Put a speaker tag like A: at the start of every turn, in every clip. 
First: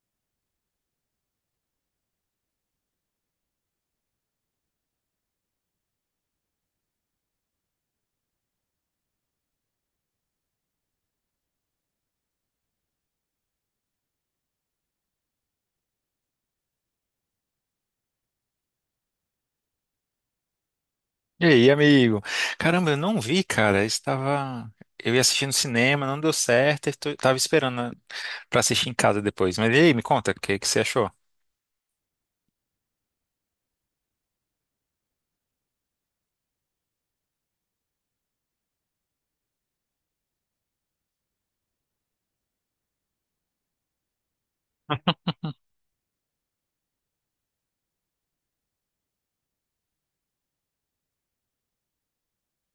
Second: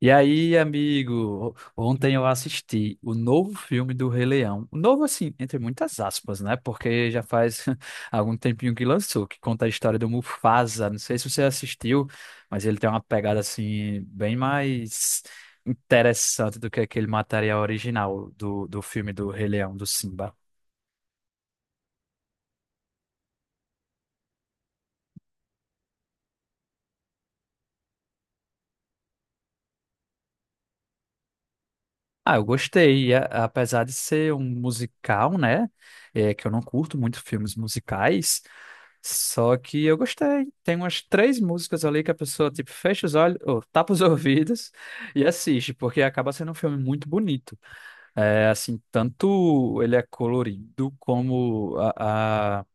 A: E aí, amigo, ontem eu assisti o novo filme do Rei Leão. Novo, assim, entre muitas aspas, né? Porque já faz algum tempinho que lançou, que conta a história do Mufasa. Não sei se você assistiu, mas ele tem uma pegada, assim, bem mais interessante do que aquele material original do filme do Rei Leão, do Simba.
B: E aí, amigo? Caramba, eu não vi, cara. Eu estava. Eu ia assistir no cinema, não deu certo. Estou... Tava esperando pra assistir em casa depois. Mas e aí, me conta, o que que você achou?
A: Ah, eu gostei, apesar de ser um musical, né? É, que eu não curto muito filmes musicais. Só que eu gostei. Tem umas três músicas ali que a pessoa, tipo, fecha os olhos, ou tapa os ouvidos e assiste, porque acaba sendo um filme muito bonito. É, assim, tanto ele é colorido, como a,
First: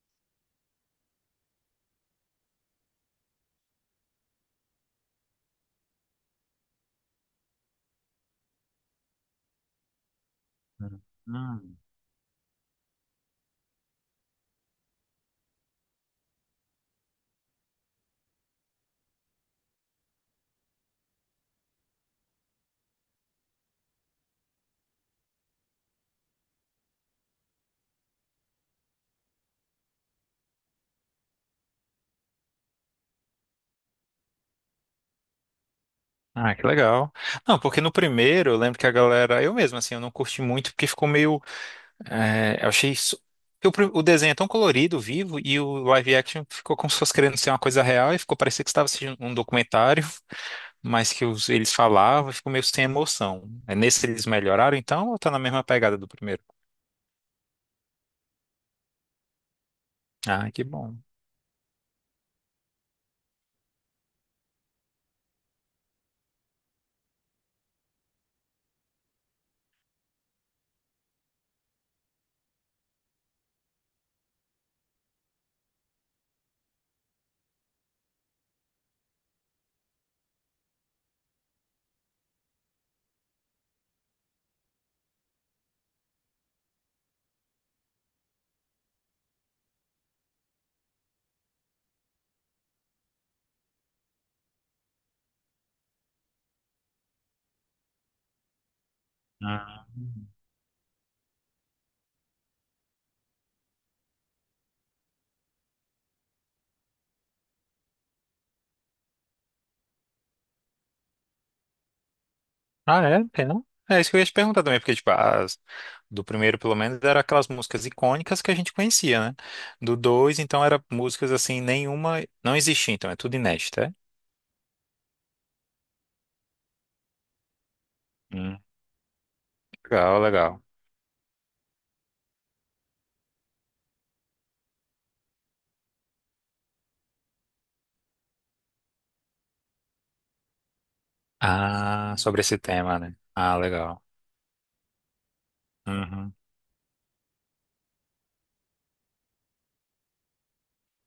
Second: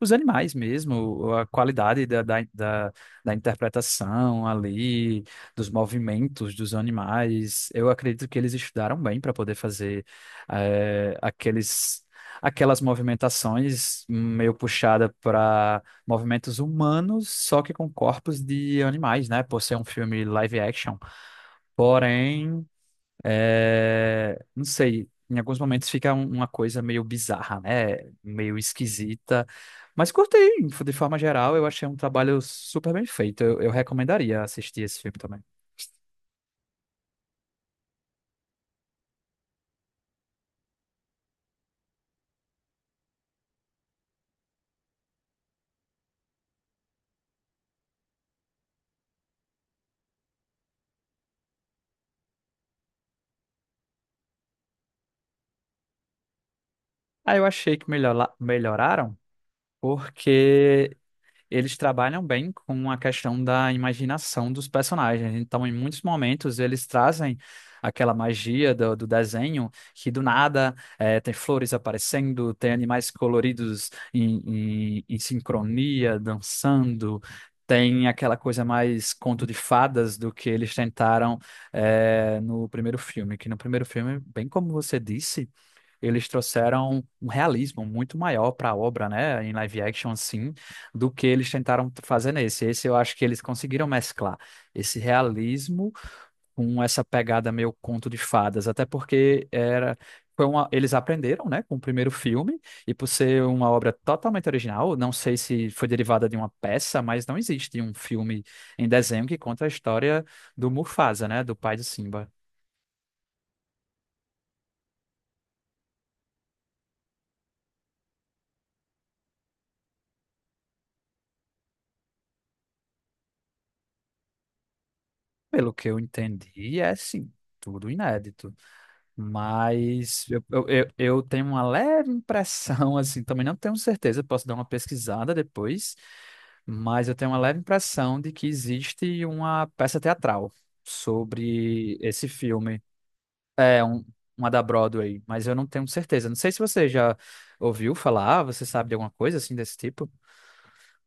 A: os animais mesmo, a qualidade da interpretação ali, dos movimentos dos animais. Eu acredito que eles estudaram bem para poder fazer
B: Hum.
A: aqueles, aquelas movimentações meio puxada para movimentos humanos, só que com corpos de animais, né? Por ser um filme live action. Porém. É, não sei, em alguns momentos fica uma coisa meio bizarra, né? Meio esquisita. Mas curtei, de forma geral, eu achei um trabalho super bem feito. Eu recomendaria assistir esse filme também.
B: Ah, que legal. Não, porque no primeiro eu lembro que a galera. Eu mesmo, assim, eu não curti muito porque ficou meio. É, eu achei. Isso- porque o pri- o desenho é tão colorido, vivo, e o live action ficou como se fosse querendo ser uma coisa real e ficou parecendo que você estava assistindo um documentário. Mas que os- eles falavam, ficou meio sem emoção. É, nesse eles melhoraram, então, ou tá na mesma pegada do primeiro?
A: Aí eu achei que melhoraram,
B: Ah, que
A: porque
B: bom.
A: eles trabalham bem com a questão da imaginação dos personagens. Então, em muitos momentos, eles trazem aquela magia do desenho que do nada tem flores aparecendo, tem animais coloridos em sincronia, dançando. Tem aquela coisa mais conto de fadas do que eles tentaram no primeiro filme, que no primeiro filme, bem como você disse, eles trouxeram um realismo muito maior para a obra, né, em live action, sim, do que eles tentaram fazer nesse. Esse eu acho que eles conseguiram mesclar esse realismo com essa pegada meio conto de fadas, até porque
B: Ah,
A: era foi uma, eles aprenderam, né, com o primeiro filme, e por ser uma obra totalmente original, não sei se foi derivada de uma peça, mas não existe um filme em desenho que conta a história do Mufasa, né, do pai de Simba.
B: Ah, é? Tem não? É isso que eu ia te perguntar também, porque, tipo, as, do primeiro, pelo menos, eram aquelas músicas icônicas que a gente conhecia, né? Do dois, então, era músicas, assim, nenhuma... Não existia, então, é tudo inédito, é?
A: Pelo que eu entendi, é sim, tudo inédito.
B: Hum. Legal,
A: Mas eu,
B: legal.
A: eu, eu eu tenho uma leve impressão, assim, também não tenho certeza, posso dar uma pesquisada depois, mas eu tenho uma leve impressão de que existe uma peça teatral sobre
B: Ah,
A: esse
B: sobre esse
A: filme.
B: tema, né? Ah,
A: É,
B: legal.
A: um, uma da Broadway, mas eu não tenho certeza.
B: Uhum.
A: Não sei se você já ouviu falar, você sabe de alguma coisa assim desse tipo?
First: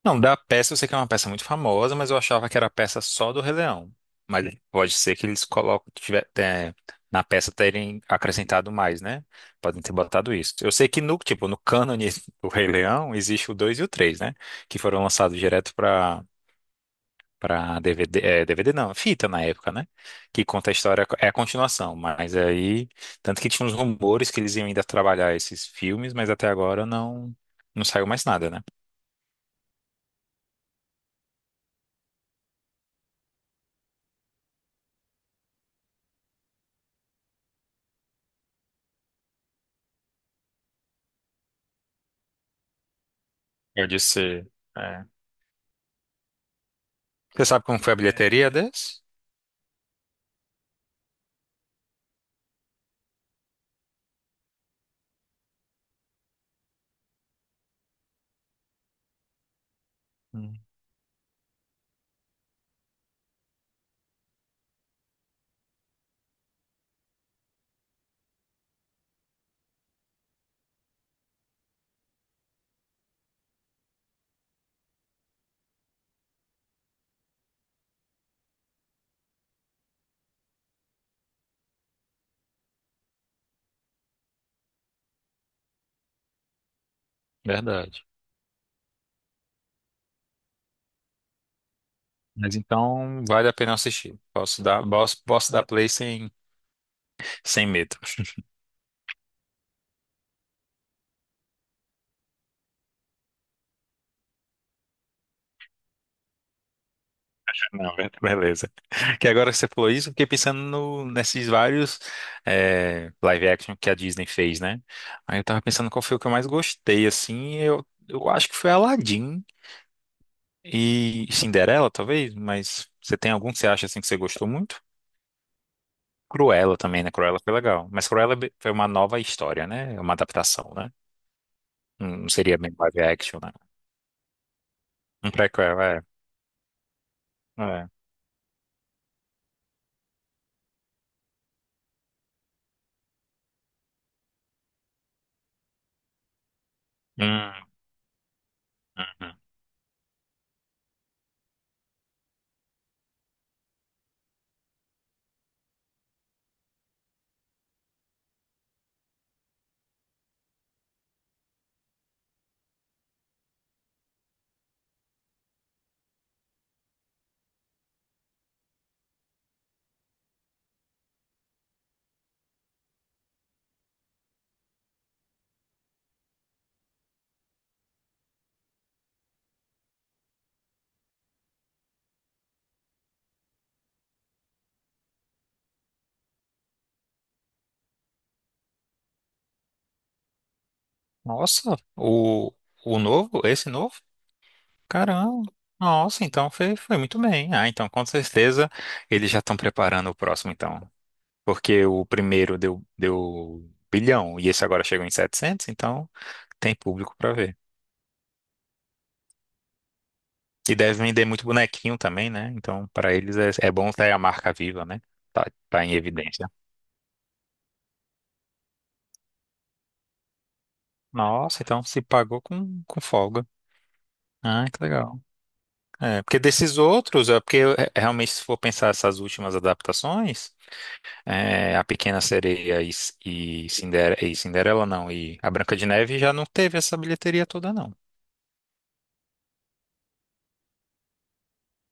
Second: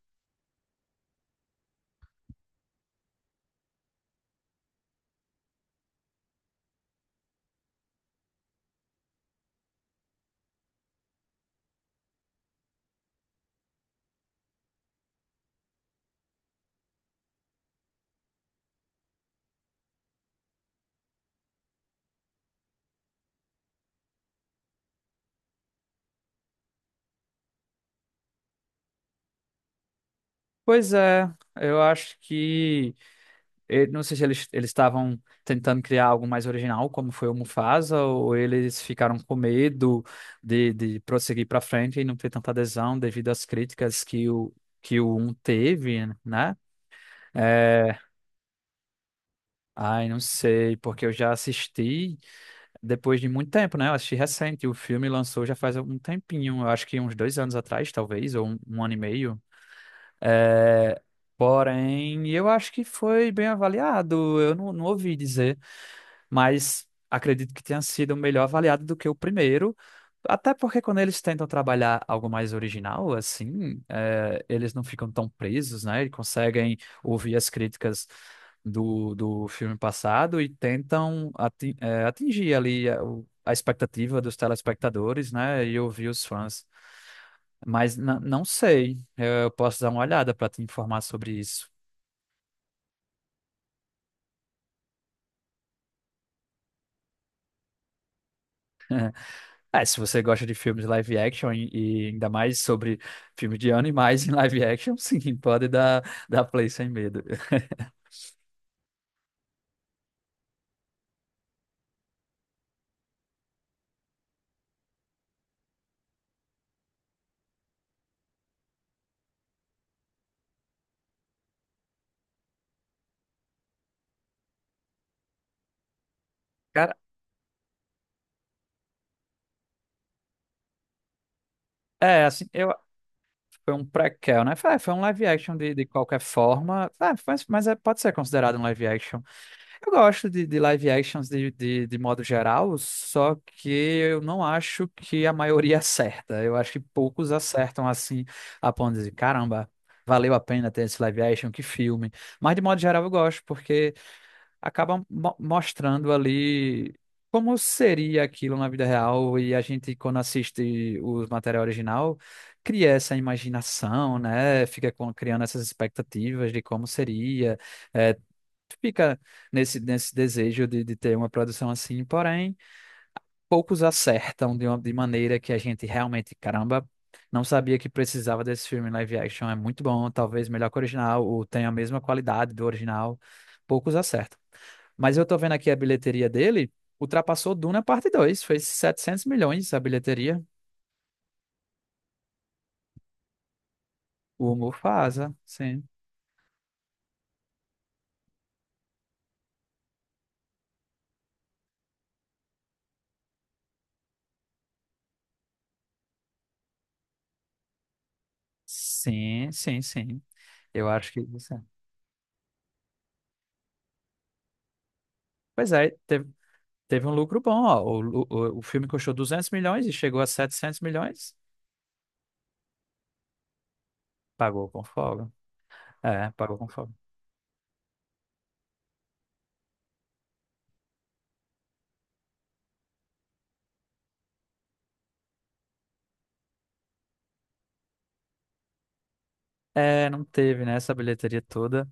B: Não, da peça eu sei que é uma peça muito famosa, mas eu achava que era a peça só do Rei Leão. Mas pode ser que eles colocam, tiver, é, na peça terem acrescentado mais, né? Podem ter botado isso. Eu sei que no, tipo, no cânone do Rei Leão existe o 2 e o 3, né? Que foram lançados direto para DVD, é, DVD não, fita na época, né? Que conta a história, é a continuação, mas aí, tanto que tinha uns rumores que eles iam ainda trabalhar esses filmes, mas até agora não saiu mais nada, né?
A: Pois é, eu acho que. Eu não sei se eles estavam tentando criar algo mais original, como foi o Mufasa, ou eles ficaram com medo de prosseguir para frente e não ter tanta adesão devido às
B: Eu
A: críticas
B: disse.
A: que o um teve, né?
B: Você sabe como foi a
A: É,
B: bilheteria desse?
A: ai, não sei, porque eu já assisti depois de muito tempo, né? Eu assisti recente, o filme lançou já faz um tempinho, eu acho que uns 2 anos atrás, talvez, ou um ano e meio.
B: Hum.
A: É, porém, eu acho que foi bem avaliado, eu não ouvi dizer, mas acredito que tenha sido melhor avaliado do que o primeiro. Até porque quando eles tentam trabalhar algo mais original, assim, eles não ficam tão presos, né? E conseguem ouvir as críticas do filme passado e tentam atingir ali a, a expectativa dos telespectadores, né? E ouvir os fãs. Mas
B: Verdade.
A: não sei, eu posso dar uma olhada para te informar sobre isso.
B: Mas então vale a pena assistir. Posso dar, posso, posso dar play sem, sem medo.
A: É, se você gosta de filmes live action e ainda mais sobre filmes de animais em live action, sim, pode dar, dar play sem medo.
B: Não, be- beleza. Que agora que você falou isso, eu fiquei pensando no- nesses vários live action que a Disney fez, né? Aí eu tava pensando qual foi o que eu mais gostei, assim. Eu acho que foi Aladdin e Cinderela, talvez, mas você tem algum que você acha assim que você gostou muito? Cruella
A: Cara,
B: também, né? Cruella foi legal. Mas Cruella é be- foi uma nova história, né? É uma adaptação, né? Não
A: é,
B: não
A: assim,
B: seria bem
A: eu.
B: live action, né?
A: Foi um prequel, né? Foi, é, foi um live
B: Um
A: action de,
B: prequel,
A: de
B: é.
A: qualquer forma. É, mas é,
B: É.
A: pode ser considerado um live action. Eu gosto de live actions de modo geral, só que eu não acho que a maioria acerta. Eu acho que poucos
B: Hum,
A: acertam assim, a ponto de dizer,
B: uhum.
A: caramba, valeu a pena ter esse live action, que filme. Mas de modo geral eu gosto, porque acaba mostrando ali como seria aquilo na vida real e a gente, quando assiste o material original, cria essa imaginação, né? Fica criando essas expectativas de como seria, é, fica nesse desejo de ter uma produção assim, porém poucos acertam de uma de maneira que a gente realmente, caramba, não sabia que precisava desse filme live action. É muito bom, talvez melhor que o original, ou tenha a mesma qualidade do original. Poucos acertam. Mas eu tô vendo aqui a bilheteria dele, ultrapassou Duna parte 2, fez 700 milhões a bilheteria.
B: Nossa, o novo, esse novo?
A: O Mufasa,
B: Caramba.
A: sim.
B: Nossa, então foi, foi muito bem. Ah, então com certeza eles já estão preparando o próximo, então. Porque o primeiro deu, deu bilhão e esse agora chegou em 700 então tem público para ver.
A: Sim, sim, sim.
B: E
A: Eu
B: deve
A: acho que
B: vender muito
A: isso é.
B: bonequinho também, né? Então, para eles é, é bom ter a marca viva, né? Tá,
A: Pois
B: tá
A: é,
B: em
A: teve,
B: evidência.
A: teve um lucro bom, ó. O filme custou 200 milhões e chegou a 700 milhões.
B: Nossa, então se pagou com folga. Ah,
A: Pagou
B: que
A: com
B: legal.
A: folga.
B: É,
A: É,
B: porque
A: pagou com
B: desses
A: folga.
B: outros, é porque é, realmente se for pensar essas últimas adaptações, é, a Pequena Sereia e, Cinder- e Cinderela, não, e a Branca de Neve já não teve essa bilheteria toda, não.
A: É, não teve, né, essa bilheteria toda.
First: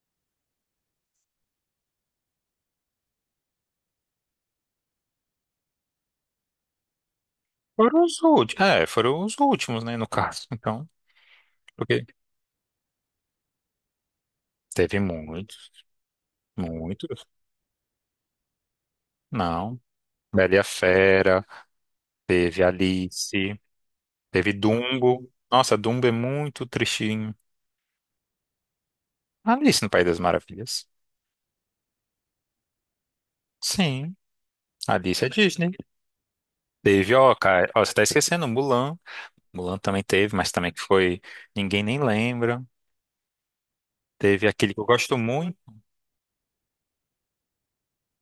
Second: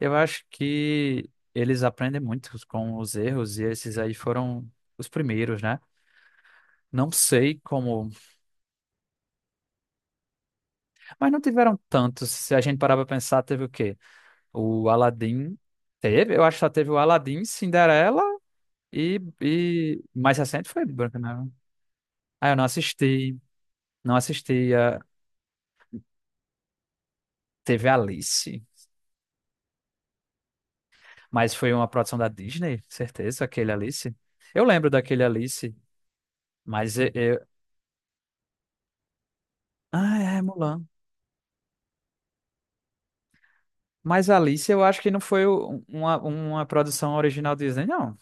A: Eu acho que eles aprendem muito com os erros e esses aí foram os primeiros, né? Não sei
B: Foram
A: como,
B: os últimos, é, foram os últimos, né, no caso. Então,
A: mas não tiveram
B: porque
A: tantos. Se a gente parar pra pensar, teve o quê? O
B: teve
A: Aladdin
B: muitos,
A: teve, eu acho que só teve o
B: muitos.
A: Aladdin, Cinderela e,
B: Não,
A: e... mais
B: Bela e a
A: recente foi Branca de
B: Fera,
A: Neve. Ah, eu
B: teve
A: não assisti,
B: Alice,
A: não
B: teve
A: assisti.
B: Dumbo. Nossa, Dumbo é muito tristinho.
A: Teve Alice,
B: Alice no País das Maravilhas.
A: mas foi uma produção da Disney, certeza, aquele Alice.
B: Sim,
A: Eu lembro daquele
B: Alice é Disney.
A: Alice. Mas
B: Teve, ó, cara, ó, você tá esquecendo, Mulan. Mulan também
A: ah,
B: teve,
A: é,
B: mas também que
A: Mulan.
B: foi. Ninguém nem lembra.
A: Mas
B: Teve
A: Alice,
B: aquele que
A: eu
B: eu
A: acho que
B: gosto
A: não foi
B: muito.
A: uma produção original Disney, não.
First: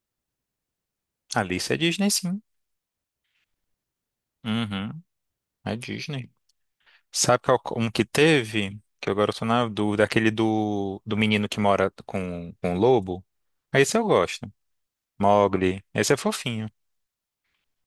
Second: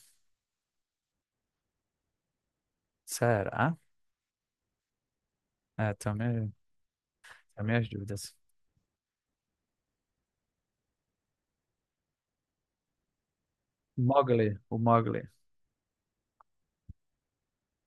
B: Alice é Disney, sim.
A: Será?
B: Uhum, é
A: É,
B: Disney. Sabe qual
A: tenho minhas
B: um que
A: dúvidas.
B: teve? Que agora eu tô na dúvida. Aquele do, do menino que mora com o lobo. Esse eu gosto.
A: Mowgli, o Mowgli.
B: Mowgli. Esse é fofinho.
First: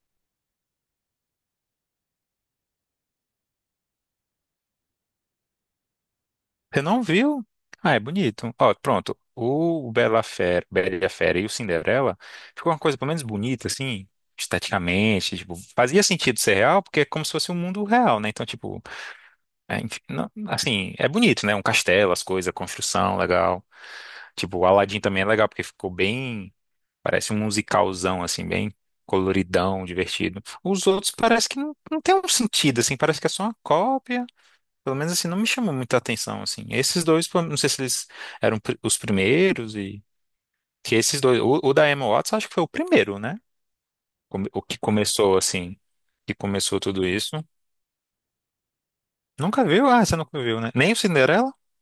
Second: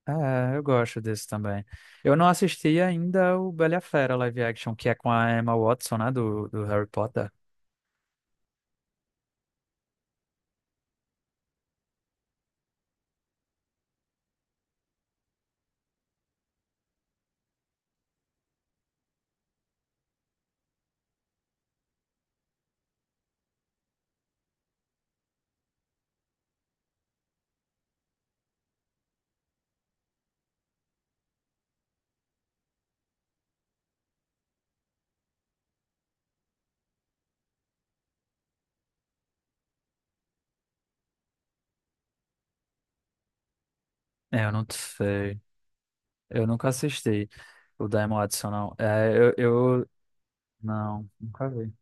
A: É, eu gosto desse também. Eu não assisti ainda o Bela e a Fera live action, que é com a Emma Watson, né, do
B: Você
A: Harry
B: não
A: Potter.
B: viu? Ah, é bonito. Ó, pronto. O Bela Fera, Bela Fera e o Cinderela ficou uma coisa pelo menos bonita, assim, esteticamente. Tipo, fazia sentido ser real, porque é como se fosse um mundo real, né? Então, tipo, é, enfim, não- assim, é bonito, né? Um castelo, as coisas, a construção, legal. Tipo, o Aladdin também é legal, porque ficou bem. Parece um musicalzão, assim, bem coloridão, divertido. Os outros parece que não, não tem um sentido, assim, parece que é só uma cópia. Pelo menos assim, não me chamou muita atenção, assim. Esses dois, pô, não sei se eles eram pri- os primeiros e... Que esses dois... O, o da Emma Watson acho que foi o primeiro, né?
A: É,
B: Come-
A: eu
B: O
A: não
B: que começou,
A: sei.
B: assim, que
A: Eu nunca
B: começou tudo
A: assisti
B: isso.
A: o Diamond Watson, não. É,
B: Nunca viu?
A: eu-
B: Ah, você nunca viu, né? Nem o
A: não, nunca
B: Cinderela?
A: vi.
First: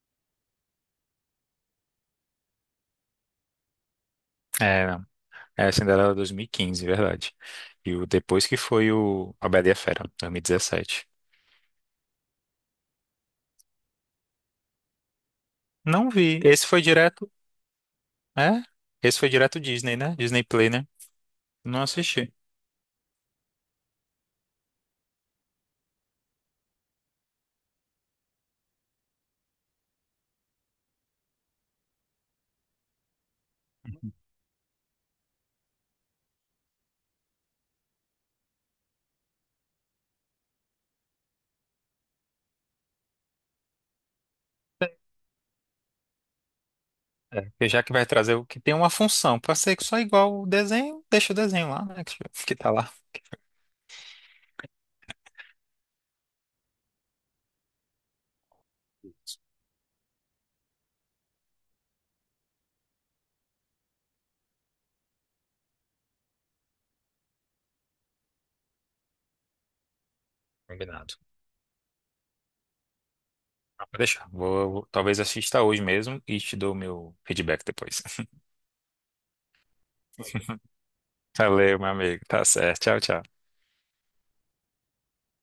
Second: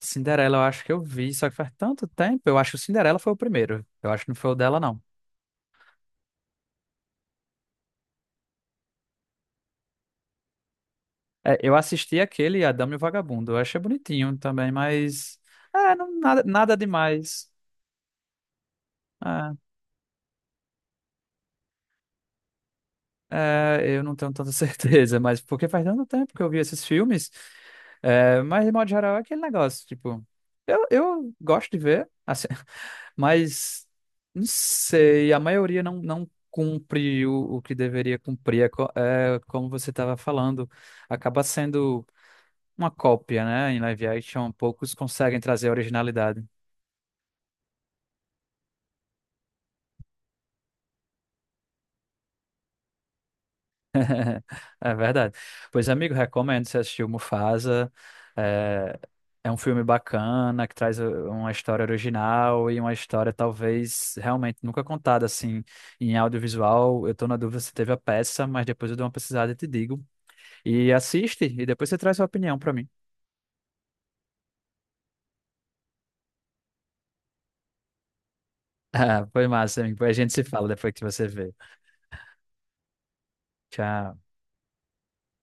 A: Cinderela eu acho que eu vi, só que faz tanto tempo. Eu acho que o Cinderela foi o primeiro. Eu acho que não foi o dela,
B: É,
A: não.
B: não. É, a Cinderela 2015, verdade. E o depois que foi o A Bela e a Fera, 2017.
A: É, eu assisti aquele, A Dama e o Vagabundo. Eu achei bonitinho também, mas. É,
B: Não
A: não,
B: vi.
A: nada,
B: Esse
A: nada
B: foi direto...
A: demais.
B: É? Esse foi
A: É.
B: direto Disney, né? Disney Play, né? Não assisti.
A: É, eu não tenho tanta certeza, mas porque faz tanto tempo que eu vi esses filmes. É, mas, de modo geral, é aquele negócio, tipo, eu gosto de ver, assim, mas não sei, a maioria não cumpre o que deveria cumprir. É, é, como você estava falando, acaba sendo uma cópia, né? Em live action, poucos conseguem trazer originalidade.
B: É, porque já que vai trazer o que tem uma função, para ser só igual o desenho, deixa o desenho lá, né? Que tá lá.
A: É verdade. Pois, amigo, recomendo você assistir o Mufasa. É, é um filme bacana que traz uma história original e uma história talvez realmente nunca contada assim em audiovisual. Eu tô na dúvida se teve a peça, mas depois eu dou uma pesquisada e te digo. E
B: Combinado.
A: assiste e depois você traz sua opinião pra mim.
B: Ah, pode deixar. Vou, vou- talvez assista hoje mesmo e te dou o meu feedback depois.
A: Ah, foi massa, amigo. A gente se fala depois que você vê.
B: Valeu, meu amigo. Tá certo. Tchau, tchau.
A: Tchau.